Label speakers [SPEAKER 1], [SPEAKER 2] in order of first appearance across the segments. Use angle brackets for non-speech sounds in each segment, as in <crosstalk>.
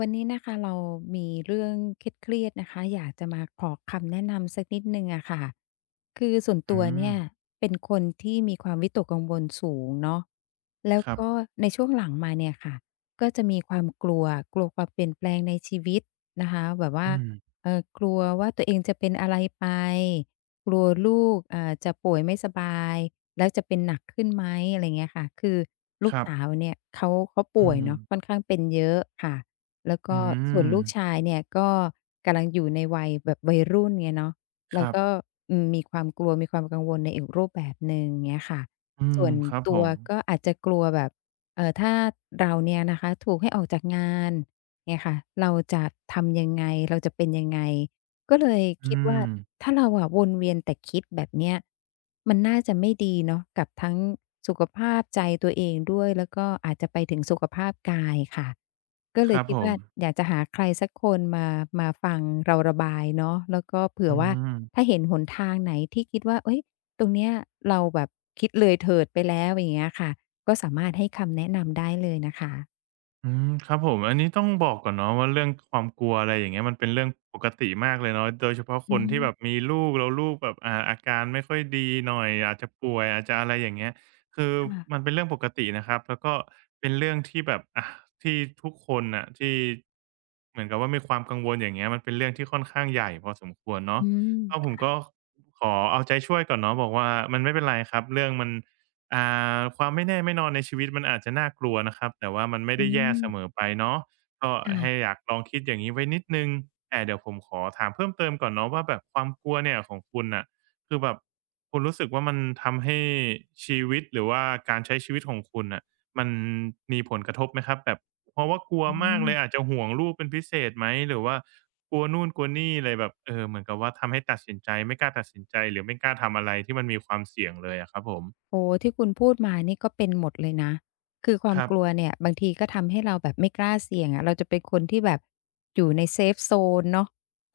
[SPEAKER 1] วันนี้นะคะเรามีเรื่องเครียดๆนะคะอยากจะมาขอคำแนะนำสักนิดหนึ่งอะค่ะคือส่วนตั
[SPEAKER 2] อื
[SPEAKER 1] ว
[SPEAKER 2] ม
[SPEAKER 1] เนี่ยเป็นคนที่มีความวิตกกังวลสูงเนาะแล้ว
[SPEAKER 2] ครั
[SPEAKER 1] ก็
[SPEAKER 2] บ
[SPEAKER 1] ในช่วงหลังมาเนี่ยค่ะก็จะมีความกลัวกลัวความเปลี่ยนแปลงในชีวิตนะคะแบบว่า
[SPEAKER 2] อืม
[SPEAKER 1] กลัวว่าตัวเองจะเป็นอะไรไปกลัวลูกเอ่าจะป่วยไม่สบายแล้วจะเป็นหนักขึ้นไหมอะไรเงี้ยค่ะคือลู
[SPEAKER 2] ค
[SPEAKER 1] ก
[SPEAKER 2] รับ
[SPEAKER 1] สาวเนี่ยเขา
[SPEAKER 2] อื
[SPEAKER 1] ป่วยเนาะค่อน
[SPEAKER 2] ม
[SPEAKER 1] ข้างเป็นเยอะค่ะ แล้วก็
[SPEAKER 2] อื
[SPEAKER 1] ส่วน
[SPEAKER 2] ม
[SPEAKER 1] ลูกชายเนี่ยก็กำลังอยู่ในวัยแบบวัยรุ่นไงเนาะ
[SPEAKER 2] ค
[SPEAKER 1] เรา
[SPEAKER 2] รับ
[SPEAKER 1] ก็มีความกลัวมีความกังวลในอีกรูปแบบหนึ่งเงี้ยค่ะ
[SPEAKER 2] อืม
[SPEAKER 1] ส่วน
[SPEAKER 2] ครับผ
[SPEAKER 1] ตัว
[SPEAKER 2] ม
[SPEAKER 1] ก็อาจจะกลัวแบบถ้าเราเนี่ยนะคะถูกให้ออกจากงานเงี้ยค่ะเราจะทำยังไงเราจะเป็นยังไงก็เลย
[SPEAKER 2] อื
[SPEAKER 1] คิดว่า
[SPEAKER 2] ม
[SPEAKER 1] ถ้าเราอะวนเวียนแต่คิดแบบเนี้ยมันน่าจะไม่ดีเนาะกับทั้งสุขภาพใจตัวเองด้วยแล้วก็อาจจะไปถึงสุขภาพกายค่ะ ก็
[SPEAKER 2] ค
[SPEAKER 1] เลย
[SPEAKER 2] รับ
[SPEAKER 1] คิ
[SPEAKER 2] ผ
[SPEAKER 1] ด
[SPEAKER 2] ม
[SPEAKER 1] ว่าอยากจะหาใครสักคนมาฟังเราระบายเนาะแล้วก็เผื่
[SPEAKER 2] อื
[SPEAKER 1] อว่าถ้า
[SPEAKER 2] ม
[SPEAKER 1] เห็นหนทางไหนที่คิดว่าเฮ้ยตรงเนี้ยเราแบบคิดเลยเถิดไปแล้วอย่างเงี้ยค่ะก็สามารถให้คำแนะนำได้เลยนะคะ
[SPEAKER 2] อืมครับผมอันนี้ต้องบอกก่อนเนาะว่าเรื่องความกลัวอะไรอย่างเงี้ยมันเป็นเรื่องปกติมากเลยเนาะโดยเฉพาะค
[SPEAKER 1] อื
[SPEAKER 2] นที่แบ
[SPEAKER 1] ม
[SPEAKER 2] บมีลูกแล้วลูกแบบอาการไม่ค่อยดีหน่อยอาจจะป่วยอาจจะอะไรอย่างเงี้ยคือมั
[SPEAKER 1] ค่ะ
[SPEAKER 2] นเป็นเรื่องปกตินะครับแล้วก็เป็นเรื่องที่แบบอะที่ทุกคนน่ะที่เหมือนกับว่ามีความกังวลอย่างเงี้ยมันเป็นเรื่องที่ค่อนข้างใหญ่พอสมควรเนาะ
[SPEAKER 1] อื
[SPEAKER 2] ก็ผ
[SPEAKER 1] ม
[SPEAKER 2] มก็ขอเอาใจช่วยก่อนเนาะบอกว่ามันไม่เป็นไรครับเรื่องมัน อ่ความไม่แน่ไม่นอนในชีวิตมันอาจจะน่ากลัวนะครับแต่ว่ามันไม่
[SPEAKER 1] อื
[SPEAKER 2] ได้แย่เสมอ
[SPEAKER 1] ม
[SPEAKER 2] ไปเนาะก็ให้
[SPEAKER 1] ค่ะ
[SPEAKER 2] อยากลองคิดอย่างนี้ไว้นิดหนึ่งแต่เดี๋ยวผมขอถามเพิ่มเติมก่อนเนาะว่าแบบความกลัวเนี่ยของคุณน่ะคือแบบคุณรู้สึกว่ามันทำให้ชีวิตหรือว่าการใช้ชีวิตของคุณน่ะมันมีผลกระทบไหมครับแบบเพราะว่ากลัวมากเลยอาจจะห่วงลูกเป็นพิเศษไหมหรือว่ากลัวนู่นกลัวนี่เลยแบบเออเหมือนกับว่าทำให้ตัดสินใจไม่กล้าตัดสินใจหรือไม่กล้าทำอะไรที่มันมีความเสี่ยงเลยอะครับผม
[SPEAKER 1] โอ้ที่คุณพูดมานี่ก็เป็นหมดเลยนะคือควา
[SPEAKER 2] ค
[SPEAKER 1] ม
[SPEAKER 2] รั
[SPEAKER 1] กลัว
[SPEAKER 2] บ
[SPEAKER 1] เนี่ยบางทีก็ทำให้เราแบบไม่กล้าเสี่ยงอะเราจะเป็นคนที่แบบอยู่ในเซฟโซนเนาะ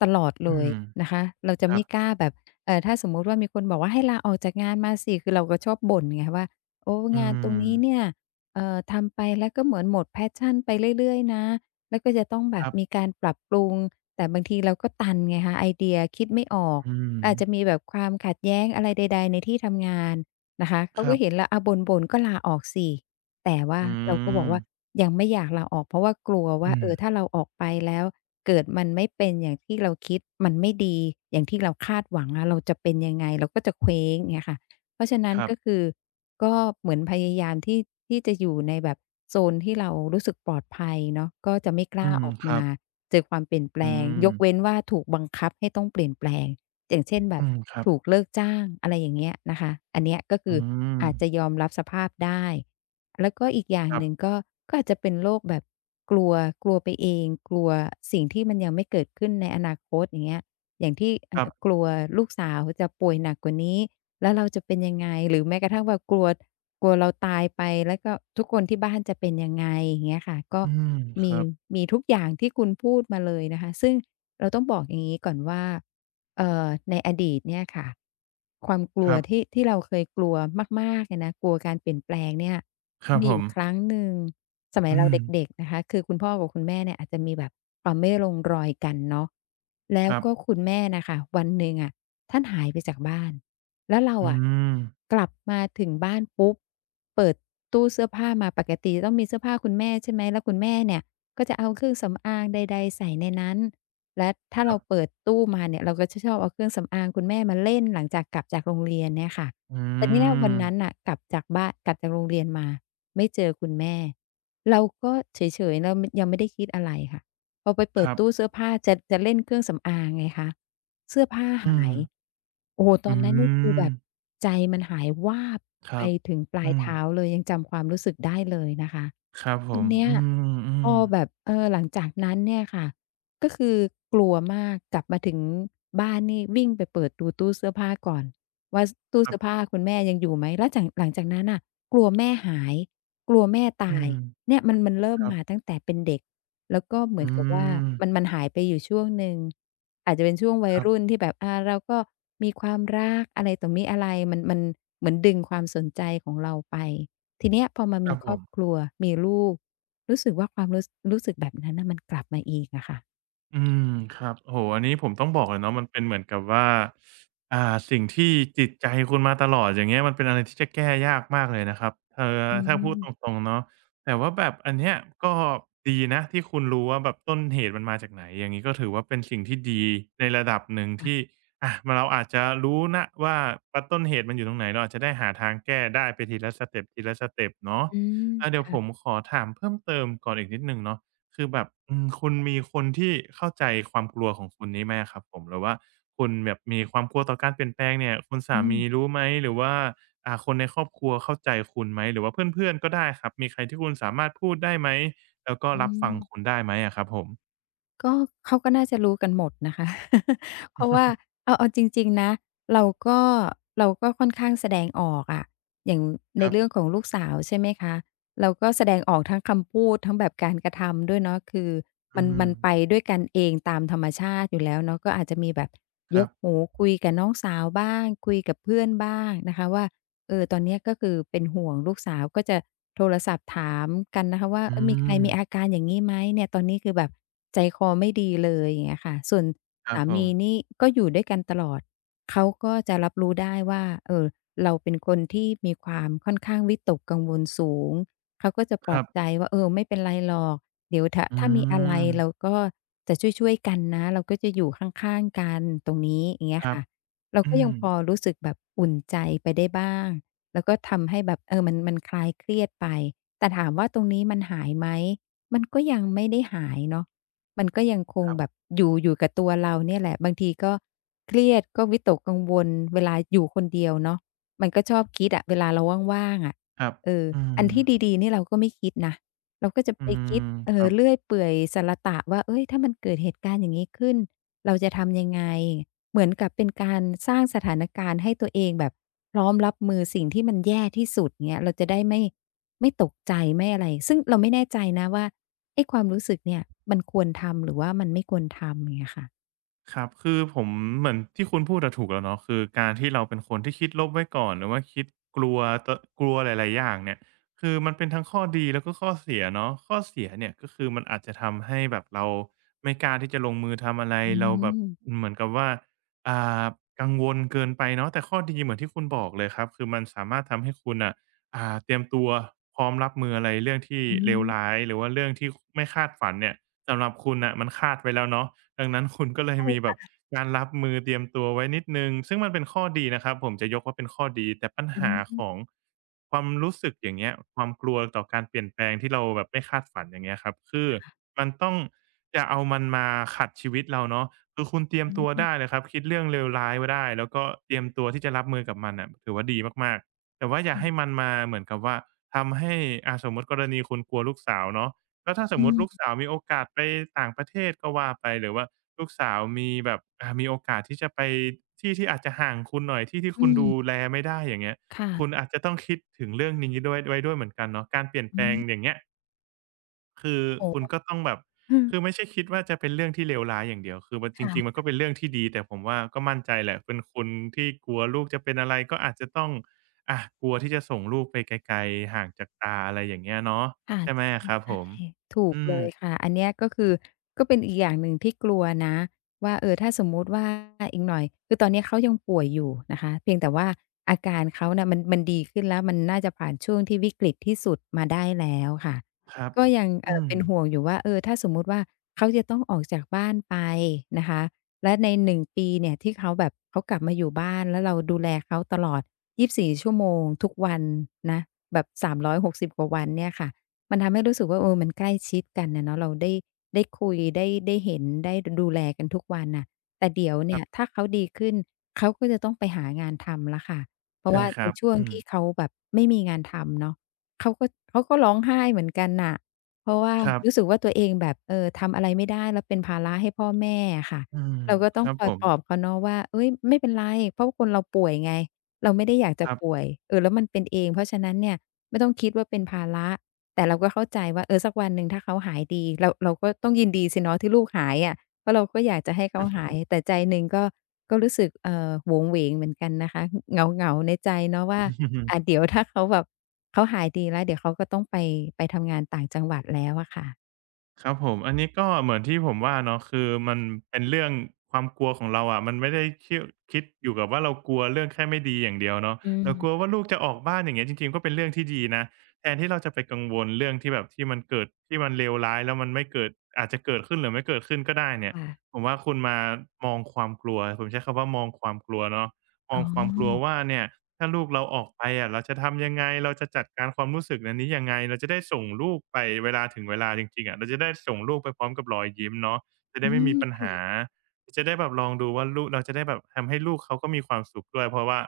[SPEAKER 1] ตลอด
[SPEAKER 2] อื
[SPEAKER 1] เลย
[SPEAKER 2] ม
[SPEAKER 1] นะคะเรา
[SPEAKER 2] ค
[SPEAKER 1] จะ
[SPEAKER 2] รับ
[SPEAKER 1] ไม่กล้าแบบถ้าสมมุติว่ามีคนบอกว่าให้ลาออกจากงานมาสิคือเราก็ชอบบ่นไงว่าโอ้
[SPEAKER 2] อื
[SPEAKER 1] งานตรง
[SPEAKER 2] ม
[SPEAKER 1] นี้เนี่ยทำไปแล้วก็เหมือนหมด passion ไปเรื่อยๆนะแล้วก็จะต้องแบ
[SPEAKER 2] ค
[SPEAKER 1] บ
[SPEAKER 2] รับ
[SPEAKER 1] มีการปรับปรุงแต่บางทีเราก็ตันไงคะไอเดียคิดไม่ออก
[SPEAKER 2] อืม
[SPEAKER 1] อาจจะมีแบบความขัดแย้งอะไรใดๆในที่ทำงาน นะคะ
[SPEAKER 2] ค
[SPEAKER 1] เขา
[SPEAKER 2] รั
[SPEAKER 1] ก็เห็น
[SPEAKER 2] บ
[SPEAKER 1] แล้วอาบ่นๆก็ลาออกสิแต่ว่า
[SPEAKER 2] อื
[SPEAKER 1] เราก็บอก
[SPEAKER 2] ม
[SPEAKER 1] ว่ายังไม่อยากลาออกเพราะว่ากลัวว่า
[SPEAKER 2] อืม
[SPEAKER 1] ถ้าเราออกไปแล้วเกิดมันไม่เป็นอย่างที่เราคิดมันไม่ดีอย่างที่เราคาดหวังอะเราจะเป็นยังไงเราก็จะเคว้งเงี้ยค่ะเพราะฉะนั้
[SPEAKER 2] ค
[SPEAKER 1] น
[SPEAKER 2] รับ
[SPEAKER 1] ก็คือก็เหมือนพยายามที่จะอยู่ในแบบโซนที่เรารู้สึกปลอดภัยเนาะก็จะไม่ก
[SPEAKER 2] อื
[SPEAKER 1] ล้า
[SPEAKER 2] ม
[SPEAKER 1] ออก
[SPEAKER 2] ครั
[SPEAKER 1] มา
[SPEAKER 2] บ
[SPEAKER 1] เจอความเปลี่ยนแปล
[SPEAKER 2] อื
[SPEAKER 1] งย
[SPEAKER 2] ม
[SPEAKER 1] กเว้นว่าถูกบังคับให้ต้องเปลี่ยนแปลง อย่างเช่นแบ
[SPEAKER 2] อื
[SPEAKER 1] บ
[SPEAKER 2] มครับ
[SPEAKER 1] ถูกเลิกจ้างอะไรอย่างเงี้ยนะคะอันเนี้ยก็
[SPEAKER 2] อื
[SPEAKER 1] คือ
[SPEAKER 2] ม
[SPEAKER 1] อาจจะยอมรับสภาพได้แล้วก็อีกอย่าง
[SPEAKER 2] ครั
[SPEAKER 1] ห
[SPEAKER 2] บ
[SPEAKER 1] นึ่งก็ก็อาจจะเป็นโรคแบบกลัวกลัวไปเองกลัวสิ่งที่มันยังไม่เกิดขึ้นในอนาคตอย่างเงี้ยอย่างที่
[SPEAKER 2] ครั
[SPEAKER 1] ก
[SPEAKER 2] บ
[SPEAKER 1] ลัวลูกสาวจะป่วยหนักกว่านี้แล้วเราจะเป็นยังไงหรือแม้กระทั่งแบบกลัวกลัวเราตายไปแล้วก็ทุกคนที่บ้านจะเป็นยังไงอย่างเงี้ยค่ะก็
[SPEAKER 2] อืมค
[SPEAKER 1] มี
[SPEAKER 2] รับ
[SPEAKER 1] มีทุกอย่างที่คุณพูดมาเลยนะคะซึ่ง เราต้องบอกอย่างนี้ก่อนว่าในอดีตเนี่ยค่ะความก
[SPEAKER 2] ค
[SPEAKER 1] ลัว
[SPEAKER 2] รับ
[SPEAKER 1] ที่เราเคยกลัวมากๆเลยนะกลัวการเปลี่ยนแปลงเนี่ย
[SPEAKER 2] ค
[SPEAKER 1] มั
[SPEAKER 2] รั
[SPEAKER 1] น
[SPEAKER 2] บ
[SPEAKER 1] มี
[SPEAKER 2] ผ
[SPEAKER 1] อ
[SPEAKER 2] ม
[SPEAKER 1] ยู่ครั้งหนึ่งสมัย
[SPEAKER 2] อื
[SPEAKER 1] เรา
[SPEAKER 2] ม
[SPEAKER 1] เด็กๆนะคะคือคุณพ่อกับคุณแม่เนี่ยอาจจะมีแบบความไม่ลงรอยกันเนาะแล้
[SPEAKER 2] ค
[SPEAKER 1] ว
[SPEAKER 2] รับ
[SPEAKER 1] ก็คุณแม่น่ะค่ะวันหนึ่งอะท่านหายไปจากบ้านแล้วเรา
[SPEAKER 2] อื
[SPEAKER 1] อะ
[SPEAKER 2] ม
[SPEAKER 1] กลับมาถึงบ้านปุ๊บเปิดตู้เสื้อผ้ามาปกติจะต้องมีเสื้อผ้าคุณแม่ใช่ไหมแล้วคุณแม่เนี่ยก็จะเอาเครื่องสำอางใดๆใส่ในนั้น และถ้า
[SPEAKER 2] ครั
[SPEAKER 1] เรา
[SPEAKER 2] บ
[SPEAKER 1] เปิดตู้มาเนี่ยเราก็จะชอบเอาเครื่องสำอางคุณแม่มาเล่นหลังจากกลับจากโรงเรียนเนี่ยค่ะ
[SPEAKER 2] อื
[SPEAKER 1] แต่ทีเนี้ยวันนั้น
[SPEAKER 2] ม
[SPEAKER 1] น่ะกลับจากบ้านกลับจากโรงเรียนมาไม่เจอคุณแม่เราก็เฉยๆเรามยังไม่ได้คิดอะไรค่ะพอไป
[SPEAKER 2] ค
[SPEAKER 1] เปิด
[SPEAKER 2] รั
[SPEAKER 1] ตู้
[SPEAKER 2] บ
[SPEAKER 1] เสื้อผ้าจะเล่นเครื่องสำอางไงคะเสื้อผ้าอื
[SPEAKER 2] อื
[SPEAKER 1] หาม
[SPEAKER 2] ม
[SPEAKER 1] ยโอ้โฮต
[SPEAKER 2] อื
[SPEAKER 1] อนนั้นนี่คือ
[SPEAKER 2] ม
[SPEAKER 1] แบบใจมันหายวาบ
[SPEAKER 2] ค
[SPEAKER 1] ไป
[SPEAKER 2] รับ
[SPEAKER 1] ถึงปลาย
[SPEAKER 2] อืม
[SPEAKER 1] เท้าเลยยังจำความรู้สึกได้เลยนะคะ
[SPEAKER 2] ครับผ
[SPEAKER 1] ที
[SPEAKER 2] ม
[SPEAKER 1] เนี้ย
[SPEAKER 2] อื
[SPEAKER 1] พ
[SPEAKER 2] ม
[SPEAKER 1] อแบบ
[SPEAKER 2] ๆ
[SPEAKER 1] หลังจากนั้นเนี่ยค่ะก็คือกลัวมากกลับมาถึงบ้านนี่วิ่งไปเปิดดูตู้เสื้อผ้าก่อนว่าสตู้
[SPEAKER 2] ครั
[SPEAKER 1] เสื้อ
[SPEAKER 2] บ
[SPEAKER 1] ผ้าคุณแม่ยังอยู่ไหมแล้วจากหลังจากนั้นน่ะกลัวแม่หายกลัวแม่
[SPEAKER 2] อื
[SPEAKER 1] ตาย
[SPEAKER 2] ม
[SPEAKER 1] เนี่ยมันเริ่
[SPEAKER 2] ค
[SPEAKER 1] ม
[SPEAKER 2] รับ
[SPEAKER 1] มาตั้งแต่เป็นเด็กแล้วก็เหมือ
[SPEAKER 2] อื
[SPEAKER 1] นกับว่า
[SPEAKER 2] ม
[SPEAKER 1] มันหายไปอยู่ช่วงหนึ่งอาจจะเป็นช่วงวั
[SPEAKER 2] ค
[SPEAKER 1] ย
[SPEAKER 2] รั
[SPEAKER 1] รุ่น
[SPEAKER 2] บ
[SPEAKER 1] ที่แบบเราก็มีความรักอะไรต่อมิอะไรมันเหมือนดึงความสนใจของเราไปทีเนี้ยพอมา
[SPEAKER 2] ครั
[SPEAKER 1] มี
[SPEAKER 2] บ
[SPEAKER 1] ค
[SPEAKER 2] ผ
[SPEAKER 1] รอ
[SPEAKER 2] ม
[SPEAKER 1] บครัวมีลูก รู้สึกว่าความรู้รู้สึกแบบนั้นน่ะมันกลับมาอีกอะค่ะ
[SPEAKER 2] อืมครับโอ้โฮอันนี้ผมต้องบอกเลยเนาะมันเป็นเหมือนกับว่าสิ่งที่จิตใจคุณมาตลอดอย่างเงี้ยมันเป็นอะไรที่จะแก้ยากมากเลยนะครับ
[SPEAKER 1] อื
[SPEAKER 2] ถ้าพูดต
[SPEAKER 1] ม
[SPEAKER 2] รงๆเนาะแต่ว่าแบบอันเนี้ยก็ดีนะที่คุณรู้ว่าแบบต้นเหตุมันมาจากไหนอย่างงี้ก็ถือว่าเป็นสิ่งที่ดีในระดับหนึ่ง
[SPEAKER 1] ค่ะ
[SPEAKER 2] ที่อะมเราอาจจะรู้นะว่าต้นเหตุมันอยู่ตรงไหนเราอาจจะได้หาทางแก้ได้ไปทีละสเต็ปทีละสเต็ปเนาะ
[SPEAKER 1] อื
[SPEAKER 2] อาเดี๋ยว
[SPEAKER 1] ม
[SPEAKER 2] ผมขอถามเพิ่มเติมก่อนอีกนิดหนึ่งเนาะ คือแบบอืมคุณมีคนที่เข้าใจความกลัวของคุณนี้ไหมอะครับผมหรือว่าคุณแบบมีความกลัวต่อการเปลี่ยนแปลงเนี่ยคุณสา
[SPEAKER 1] อืม
[SPEAKER 2] มีรู้ไหมหรือว่าคนในครอบครัวเข้าใจคุณไหมหรือว่าเพื่อนๆก็ได้ครับมีใครที่คุณสามารถพูดได้ไหมแล้วก็
[SPEAKER 1] อื
[SPEAKER 2] รับฟัง
[SPEAKER 1] ม
[SPEAKER 2] คุณได้ไหมอะครับผม
[SPEAKER 1] ก็เขาก็น่าจะรู้กันหมดนะคะ <laughs> เพราะว่าเอาจริงๆนะเราก็เราก็ค่อนข้างแสดงออกอะอย่าง
[SPEAKER 2] ค
[SPEAKER 1] ใน
[SPEAKER 2] รับ
[SPEAKER 1] เรื่องของลูกสาวใช่ไหมคะ เราก็แสดงออกทั้งคำพูดทั้งแบบการกระทำด้วยเนาะคือ
[SPEAKER 2] อื
[SPEAKER 1] มัน
[SPEAKER 2] ม
[SPEAKER 1] มันไปด้วยกันเองตามธรรมชาติอยู่แล้วเนาะก็อาจจะมีแบบ
[SPEAKER 2] ค
[SPEAKER 1] ย
[SPEAKER 2] รั
[SPEAKER 1] ก
[SPEAKER 2] บ
[SPEAKER 1] หูคุยกับน้องสาวบ้างคุยกับเพื่อนบ้างนะคะว่า เออตอนเนี้ยก็คือเป็นห่วงลูกสาวก็จะโทรศัพท์ถามกันนะคะว่า
[SPEAKER 2] อื
[SPEAKER 1] เออมีใคร
[SPEAKER 2] ม
[SPEAKER 1] มีอาการอย่างงี้ไหมเนี่ยตอนนี้คือแบบใจคอไม่ดีเลยอย่างเงี้ยค่ะส่วน
[SPEAKER 2] ครับ
[SPEAKER 1] สา
[SPEAKER 2] ผม
[SPEAKER 1] มีนี่ก็อยู่ด้วยกันตลอดเขาก็จะรับรู้ได้ว่าเราเป็นคนที่มีความค่อนข้างวิตกกังวลสูงเขาก็จะป
[SPEAKER 2] ค
[SPEAKER 1] ลอ
[SPEAKER 2] รั
[SPEAKER 1] บ
[SPEAKER 2] บ
[SPEAKER 1] ใจว่าเออไม่เป็นไรหรอกเดี๋ยวถ้า
[SPEAKER 2] อื
[SPEAKER 1] ถ้ามีอะไรเรา
[SPEAKER 2] ม
[SPEAKER 1] ก็จะช่วยๆกันนะเราก็จะอยู่ข้างๆกันตรงนี้อย่างเงี้
[SPEAKER 2] ค
[SPEAKER 1] ย
[SPEAKER 2] รับ
[SPEAKER 1] ค่ะ เรา
[SPEAKER 2] อื
[SPEAKER 1] ก็ยัง
[SPEAKER 2] ม
[SPEAKER 1] พอรู้สึกแบบอุ่นใจไปได้บ้างแล้วก็ทำให้แบบเออมันคลายเครียดไปแต่ถามว่าตรงนี้มันหายไหมมันก็ยังไม่ได้หายเนาะมันก็ยังค
[SPEAKER 2] ค
[SPEAKER 1] ง
[SPEAKER 2] รั
[SPEAKER 1] แบบ
[SPEAKER 2] บ
[SPEAKER 1] อยู่กับตัวเราเนี่ยแหละบางทีก็เครียดก็วิตกกังวลเวลาอยู่คนเดียวเนาะมันก็ชอบคิดอะเวลาเราว่างๆอะ
[SPEAKER 2] ครับ
[SPEAKER 1] เออ
[SPEAKER 2] อื
[SPEAKER 1] อัน
[SPEAKER 2] ม
[SPEAKER 1] ที่ดีๆนี่เราก็ไม่คิดนะเราก็จะ
[SPEAKER 2] อื
[SPEAKER 1] ไปคิ
[SPEAKER 2] ม
[SPEAKER 1] ด
[SPEAKER 2] ครับ
[SPEAKER 1] เรื่อยเปื่อยสะระตะว่าเฮ้ยถ้ามันเกิดเหตุการณ์อย่างงี้ขึ้นเราจะทำยังไง เหมือนกับเป็นการสร้างสถานการณ์ให้ตัวเองแบบพร้อมรับมือสิ่งที่มันแย่ที่สุดเงี้ยเราจะได้ไม่ตกใจไม่อะไรซึ่งเราไม่แน่ใจนะว่าไอ้ความรู้สึกเนี่ยมันควรทำหรือว่ามันไม่ควรทำอย่างเงี้ยค่ะ
[SPEAKER 2] ครับคือผมเหมือนที่คุณพูดอะถูกแล้วเนาะคือการที่เราเป็นคนที่คิดลบไว้ก่อนหรือว่าคิดกลัวตกลัวหลายๆอย่างเนี่ยคือมันเป็นทั้งข้อดีแล้วก็ข้อเสียเนาะข้อเสียเนี่ยก็คือมันอาจจะทำให้แบบเราไม่กล้าที่จะลงมือทำอะไรเราแบบเหมือนกับว่าอ่ากังวลเกินไปเนาะแต่ข้อดีเหมือนที่คุณบอกเลยครับคือมันสามารถทำให้คุณน่ะเตรียมตัวพร้อมรับมืออะไรเรื่องที่
[SPEAKER 1] อื
[SPEAKER 2] เลว
[SPEAKER 1] ม
[SPEAKER 2] ร้ายหรือว่าเรื่องที่ไม่คาดฝันเนี่ยสำหรับคุณน่ะมันคาดไว้แล้วเนาะ ดังนั้น <laughs> คุณก็เลยมีแบบการรับมือเตรียมตัวไว้นิดหนึ่งซึ่งมันเป็นข้อดีนะครับผมจะยกว่าเป็นข้อดีแต่ปัญ
[SPEAKER 1] อื
[SPEAKER 2] หาข
[SPEAKER 1] ม
[SPEAKER 2] องความรู้สึกอย่างเงี้ยความกลัวต่อการเปลี่ยนแปลงที่เราแบบไม่คาดฝันอย่างเงี้ยครับคือมันต้องอย่าเอามันมาขัดชีวิตเราเนาะคือคุณเตรียมตัว
[SPEAKER 1] อืม
[SPEAKER 2] ได้เลยครับคิดเรื่องเลวร้ายไว้ได้แล้วก็เตรียมตัวที่จะรับมือกับมันอ่ะถือว่าดีมากๆแต่ว่าอย่าให้มันมาเหมือนกับว่าทำให้สมมติกรณีคุณกลัวลูกสาวเนาะ แล้วถ้าสมมุ
[SPEAKER 1] อื
[SPEAKER 2] ติลูก
[SPEAKER 1] ม
[SPEAKER 2] สาวมีโอกาสไปต่างประเทศก็ว่าไปหรือว่าลูกสาวมีแบบมีโอกาสที่จะไปที่ที่อาจจะห่างคุณหน่อยที่ที่
[SPEAKER 1] อื
[SPEAKER 2] คุณดู
[SPEAKER 1] ม
[SPEAKER 2] แลไม่ได้อย่างเงี้ยคุณอาจจะต้องคิดถึงเรื่องนี้ด้วยไว้ด้วยเหมือนกันเนาะการเปลี่ยนแปลงอย่างเงี้ยคือคุณก็ต้องแบบ
[SPEAKER 1] อืม
[SPEAKER 2] คือไม่ใช่คิดว่าจะเป็นเรื่องที่เลวร้ายอย่างเดียวคือมันจริงๆมัน
[SPEAKER 1] ค่ะ
[SPEAKER 2] ก็เป็นเรื่องที่ดีแต่ผมว่าก็มั่นใจแหละเป็นคุณที่กลัวลูกจะเป็นอะไรก็อาจจะต้องกลัวที่จะส่งลูกไปไกลๆห่างจากตาอะไรอย่างเงี้ยเนาะใช่ไหม
[SPEAKER 1] ค่ะ
[SPEAKER 2] อะครับผม
[SPEAKER 1] ถูก
[SPEAKER 2] อื
[SPEAKER 1] เล
[SPEAKER 2] ม
[SPEAKER 1] ยค่ะอันเนี้ยก็คือก็เป็นอีกอย่างหนึ่งที่กลัวนะว่าเออถ้าสมมุติว่าอีกหน่อยคือตอนเนี้ยเขายังป่วยอยู่นะคะเพียงแต่ว่าอาการเขาน่ะมันดีขึ้นแล้วมันน่าจะผ่านช่วงที่วิกฤตที่สุดมาได้แล้วค่ะ
[SPEAKER 2] ครับ
[SPEAKER 1] ก็ยัง
[SPEAKER 2] อืม
[SPEAKER 1] เป็นห่วงอยู่ว่าเออถ้าสมมุติว่าเขาจะต้องออกจากบ้านไปนะคะและใน1 ปีเนี่ยที่เขาแบบเขากลับมาอยู่บ้านแล้วเราดูแลเขาตลอด24 ชั่วโมงทุกวันนะแบบ360กว่าวันเนี่ยค่ะ มันทำให้รู้สึกว่าเออมันใกล้ชิดกันน่ะเนาะเราได้ได้คุยได้เห็นได้ดดูแลกันทุกวันน่ะแต่เดี๋ยว
[SPEAKER 2] ค
[SPEAKER 1] เนี่
[SPEAKER 2] รั
[SPEAKER 1] ย
[SPEAKER 2] บ
[SPEAKER 1] ถ้าเขาดีขึ้นเขาก็จะต้องไปหางานทำแล้วค่ะเพราะ
[SPEAKER 2] ใช่
[SPEAKER 1] ว่า
[SPEAKER 2] ค
[SPEAKER 1] ใน
[SPEAKER 2] รับ
[SPEAKER 1] ช่วง
[SPEAKER 2] อืม
[SPEAKER 1] ที่เขาแบบไม่มีงานทำเนาะเขาก็เขาก็ร้องไห้เหมือนกันน่ะเพราะว่า
[SPEAKER 2] ครั
[SPEAKER 1] รู้สึ
[SPEAKER 2] บ
[SPEAKER 1] กว่าตัวเองแบบเออทำอะไรไม่ได้แล้วเป็นภาระให้พ่อแม่อะค่ะ
[SPEAKER 2] อืม
[SPEAKER 1] เราก็
[SPEAKER 2] ค
[SPEAKER 1] ต้อง
[SPEAKER 2] รับ
[SPEAKER 1] ค
[SPEAKER 2] ผ
[SPEAKER 1] อย
[SPEAKER 2] ม
[SPEAKER 1] ปลอบเขาเนาะว่าเฮ้ยไม่เป็นไรเพราะคนเราป่วยไงเราไม่ได้อยาก
[SPEAKER 2] ค
[SPEAKER 1] จะ
[SPEAKER 2] รับ
[SPEAKER 1] ป่วยเออแล้วมันเป็นเองเพราะฉะนั้นเนี่ยไม่ต้องคิดว่าเป็นภาระ แต่เราก็เข้าใจว่าเออสักวันหนึ่งถ้าเขาหายดีเราก็ต้องยินดีสิเนาะที่ลูกหายอะเพราะเราก็อยากจะให้เขาหา
[SPEAKER 2] <laughs>
[SPEAKER 1] ยแต่ใจหนึ่งก็ก็รู้สึกโหวงเหวงเหมือนกันนะคะเหงาๆในใจเนาะว่าเดี๋ยวถ้าเขาแบบเขาหายดีแล้วเดี๋ยวเขาก็ต้องไปทำงานต่างจังหวัดแล้วอะค่ะ
[SPEAKER 2] ครับผมอันนี้ก็เหมือนที่ผมว่าเนาะคือมันเป็นเรื่องความกลัวของเราอะมันไม่ได้เคี่ยวคิดอยู่กับว่าเรากลัวเรื่องแค่ไม่ดีอย่างเดียวเนาะ
[SPEAKER 1] อืม
[SPEAKER 2] เรากลัวว่าลูกจะออกบ้านอย่างเงี้ยจริงๆก็เป็นเรื่องที่ดีนะแทนที่เราจะไปกังวลเรื่องที่แบบที่มันเกิดที่มันเลวร้ายแล้วมันไม่เกิดอาจจะเกิดขึ้นหรือไม่เกิดขึ้นก็ได้เนี่ย
[SPEAKER 1] ค่ะ
[SPEAKER 2] ผมว่าคุณมามองความกลัวผมใช้คำว่ามองความกลัวเนาะมองความกลัวว่าเนี่ย ถ้าลูกเราออกไปอะเราจะทำยังไงเราจะจัดการความรู้สึกอันนี้ยังไงเราจะได้ส่งลูกไปเวลาถึงเวลาจริงๆอะเราจะได้ส่งลูกไปพร้อมกับรอยยิ้มเนาะจะได้
[SPEAKER 1] อื
[SPEAKER 2] ไม่มี
[SPEAKER 1] ม
[SPEAKER 2] ปัญหา จะได้แบบลองดูว่าลูกเราจะได้แบบทำให้ลูกเขาก็มีความสุขด้วยเพราะว่า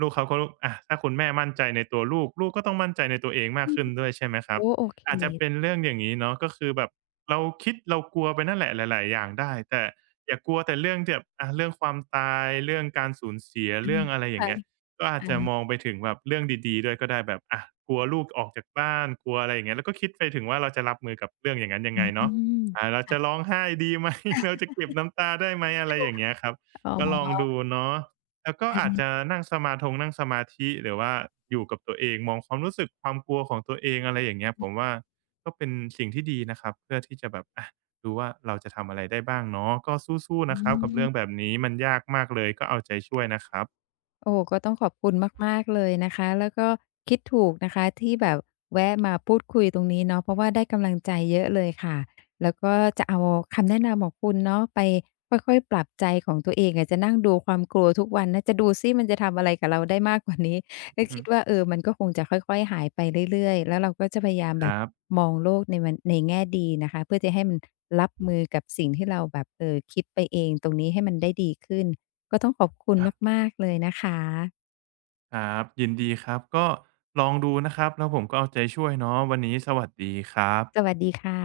[SPEAKER 2] ลูกเขาก็อะถ้าคุณแม่มั่นใจในตัวลูกลูกก็ต้องมั่นใจในตัวเองมากขึ้นด้วยใช่ไหมครับ
[SPEAKER 1] โอ้โอเค
[SPEAKER 2] อาจจะเป็นเรื่องอย่างงี้เนาะก็คือแบบเราคิดเรากลัวไปนั่นแหละหลายๆอย่างได้แต่อย่ากลัวแต่เรื่องที่แบบอะเรื่องความตายเรื่องการสูญเสียเรื่องอะไรอย่าง
[SPEAKER 1] ค่ะ
[SPEAKER 2] เงี้ย ก็อาจจะ
[SPEAKER 1] ๆ
[SPEAKER 2] มองไปถึงแบบเรื่องดีๆด้วยก็ได้แบบอะกลัวลูกออกจากบ้านกลัวอะไรอย่างเงี้ยแล้วก็คิดไปถึงว่าเราจะรับมือกับเรื่องอย่างนั้นยัง
[SPEAKER 1] อื
[SPEAKER 2] ไงเนาะ
[SPEAKER 1] ม
[SPEAKER 2] เราจะร้องไห้ดีไหม <laughs> เราจะเก็บน้ำตาได้ไหมอะไรอย่างเงี้ยครับ
[SPEAKER 1] อ๋
[SPEAKER 2] ก็ลอง
[SPEAKER 1] อ
[SPEAKER 2] ดูเนาะแล้วก็อาจจะนั่งสมาธิหรือว่าอยู่กับตัวเองมองความรู้สึกความกลัวของตัวเองอะไรอย่างเงี้ยผมว่าก็เป็นสิ่งที่ดีนะครับเพื่อที่จะแบบอะดูว่าเราจะทำอะไรได้บ้างเนาะก็สู้ๆ
[SPEAKER 1] อื
[SPEAKER 2] นะครับกับเรื่องแบ
[SPEAKER 1] ม
[SPEAKER 2] บนี้มันยากมากเลยก็เอาใจช่วยนะครับ
[SPEAKER 1] โอ้โฮก็ต้องขอบคุณมากๆเลยนะคะแล้วก็คิดถูกนะคะที่แบบแวะมาพูดคุยตรงนี้เนาะเพราะว่าได้กำลังใจเยอะเลยค่ะแล้วก็จะเอาคำแนะนำของคุณเนาะไปค่อยๆปรับใจของตัวเองอะจะนั่งดูความกลัวทุกวันนะจะดูซิมันจะทำอะไรกับเราได้มากกว่านี้ก็
[SPEAKER 2] อือฮึ
[SPEAKER 1] คิดว่าเออมันก็คงจะค่อยๆหายไปเรื่อยๆแล้วเราก็จะพยายาม
[SPEAKER 2] ค
[SPEAKER 1] แบบ
[SPEAKER 2] รับ
[SPEAKER 1] มองโลกในมันในแง่ดีนะคะเพื่อจะให้มันรับมือกับสิ่งที่เราแบบคิดไปเองตรงนี้ให้มันได้ดีขึ้น ก็ต้องขอบคุณ
[SPEAKER 2] ครับ
[SPEAKER 1] มากๆเลยนะคะ
[SPEAKER 2] ครับ ยินดีครับ ก็ลองดูนะครับ แล้วผมก็เอาใจช่วยเนาะวันนี้สวัสดีครั
[SPEAKER 1] ส
[SPEAKER 2] บ
[SPEAKER 1] วัสดีค่ะ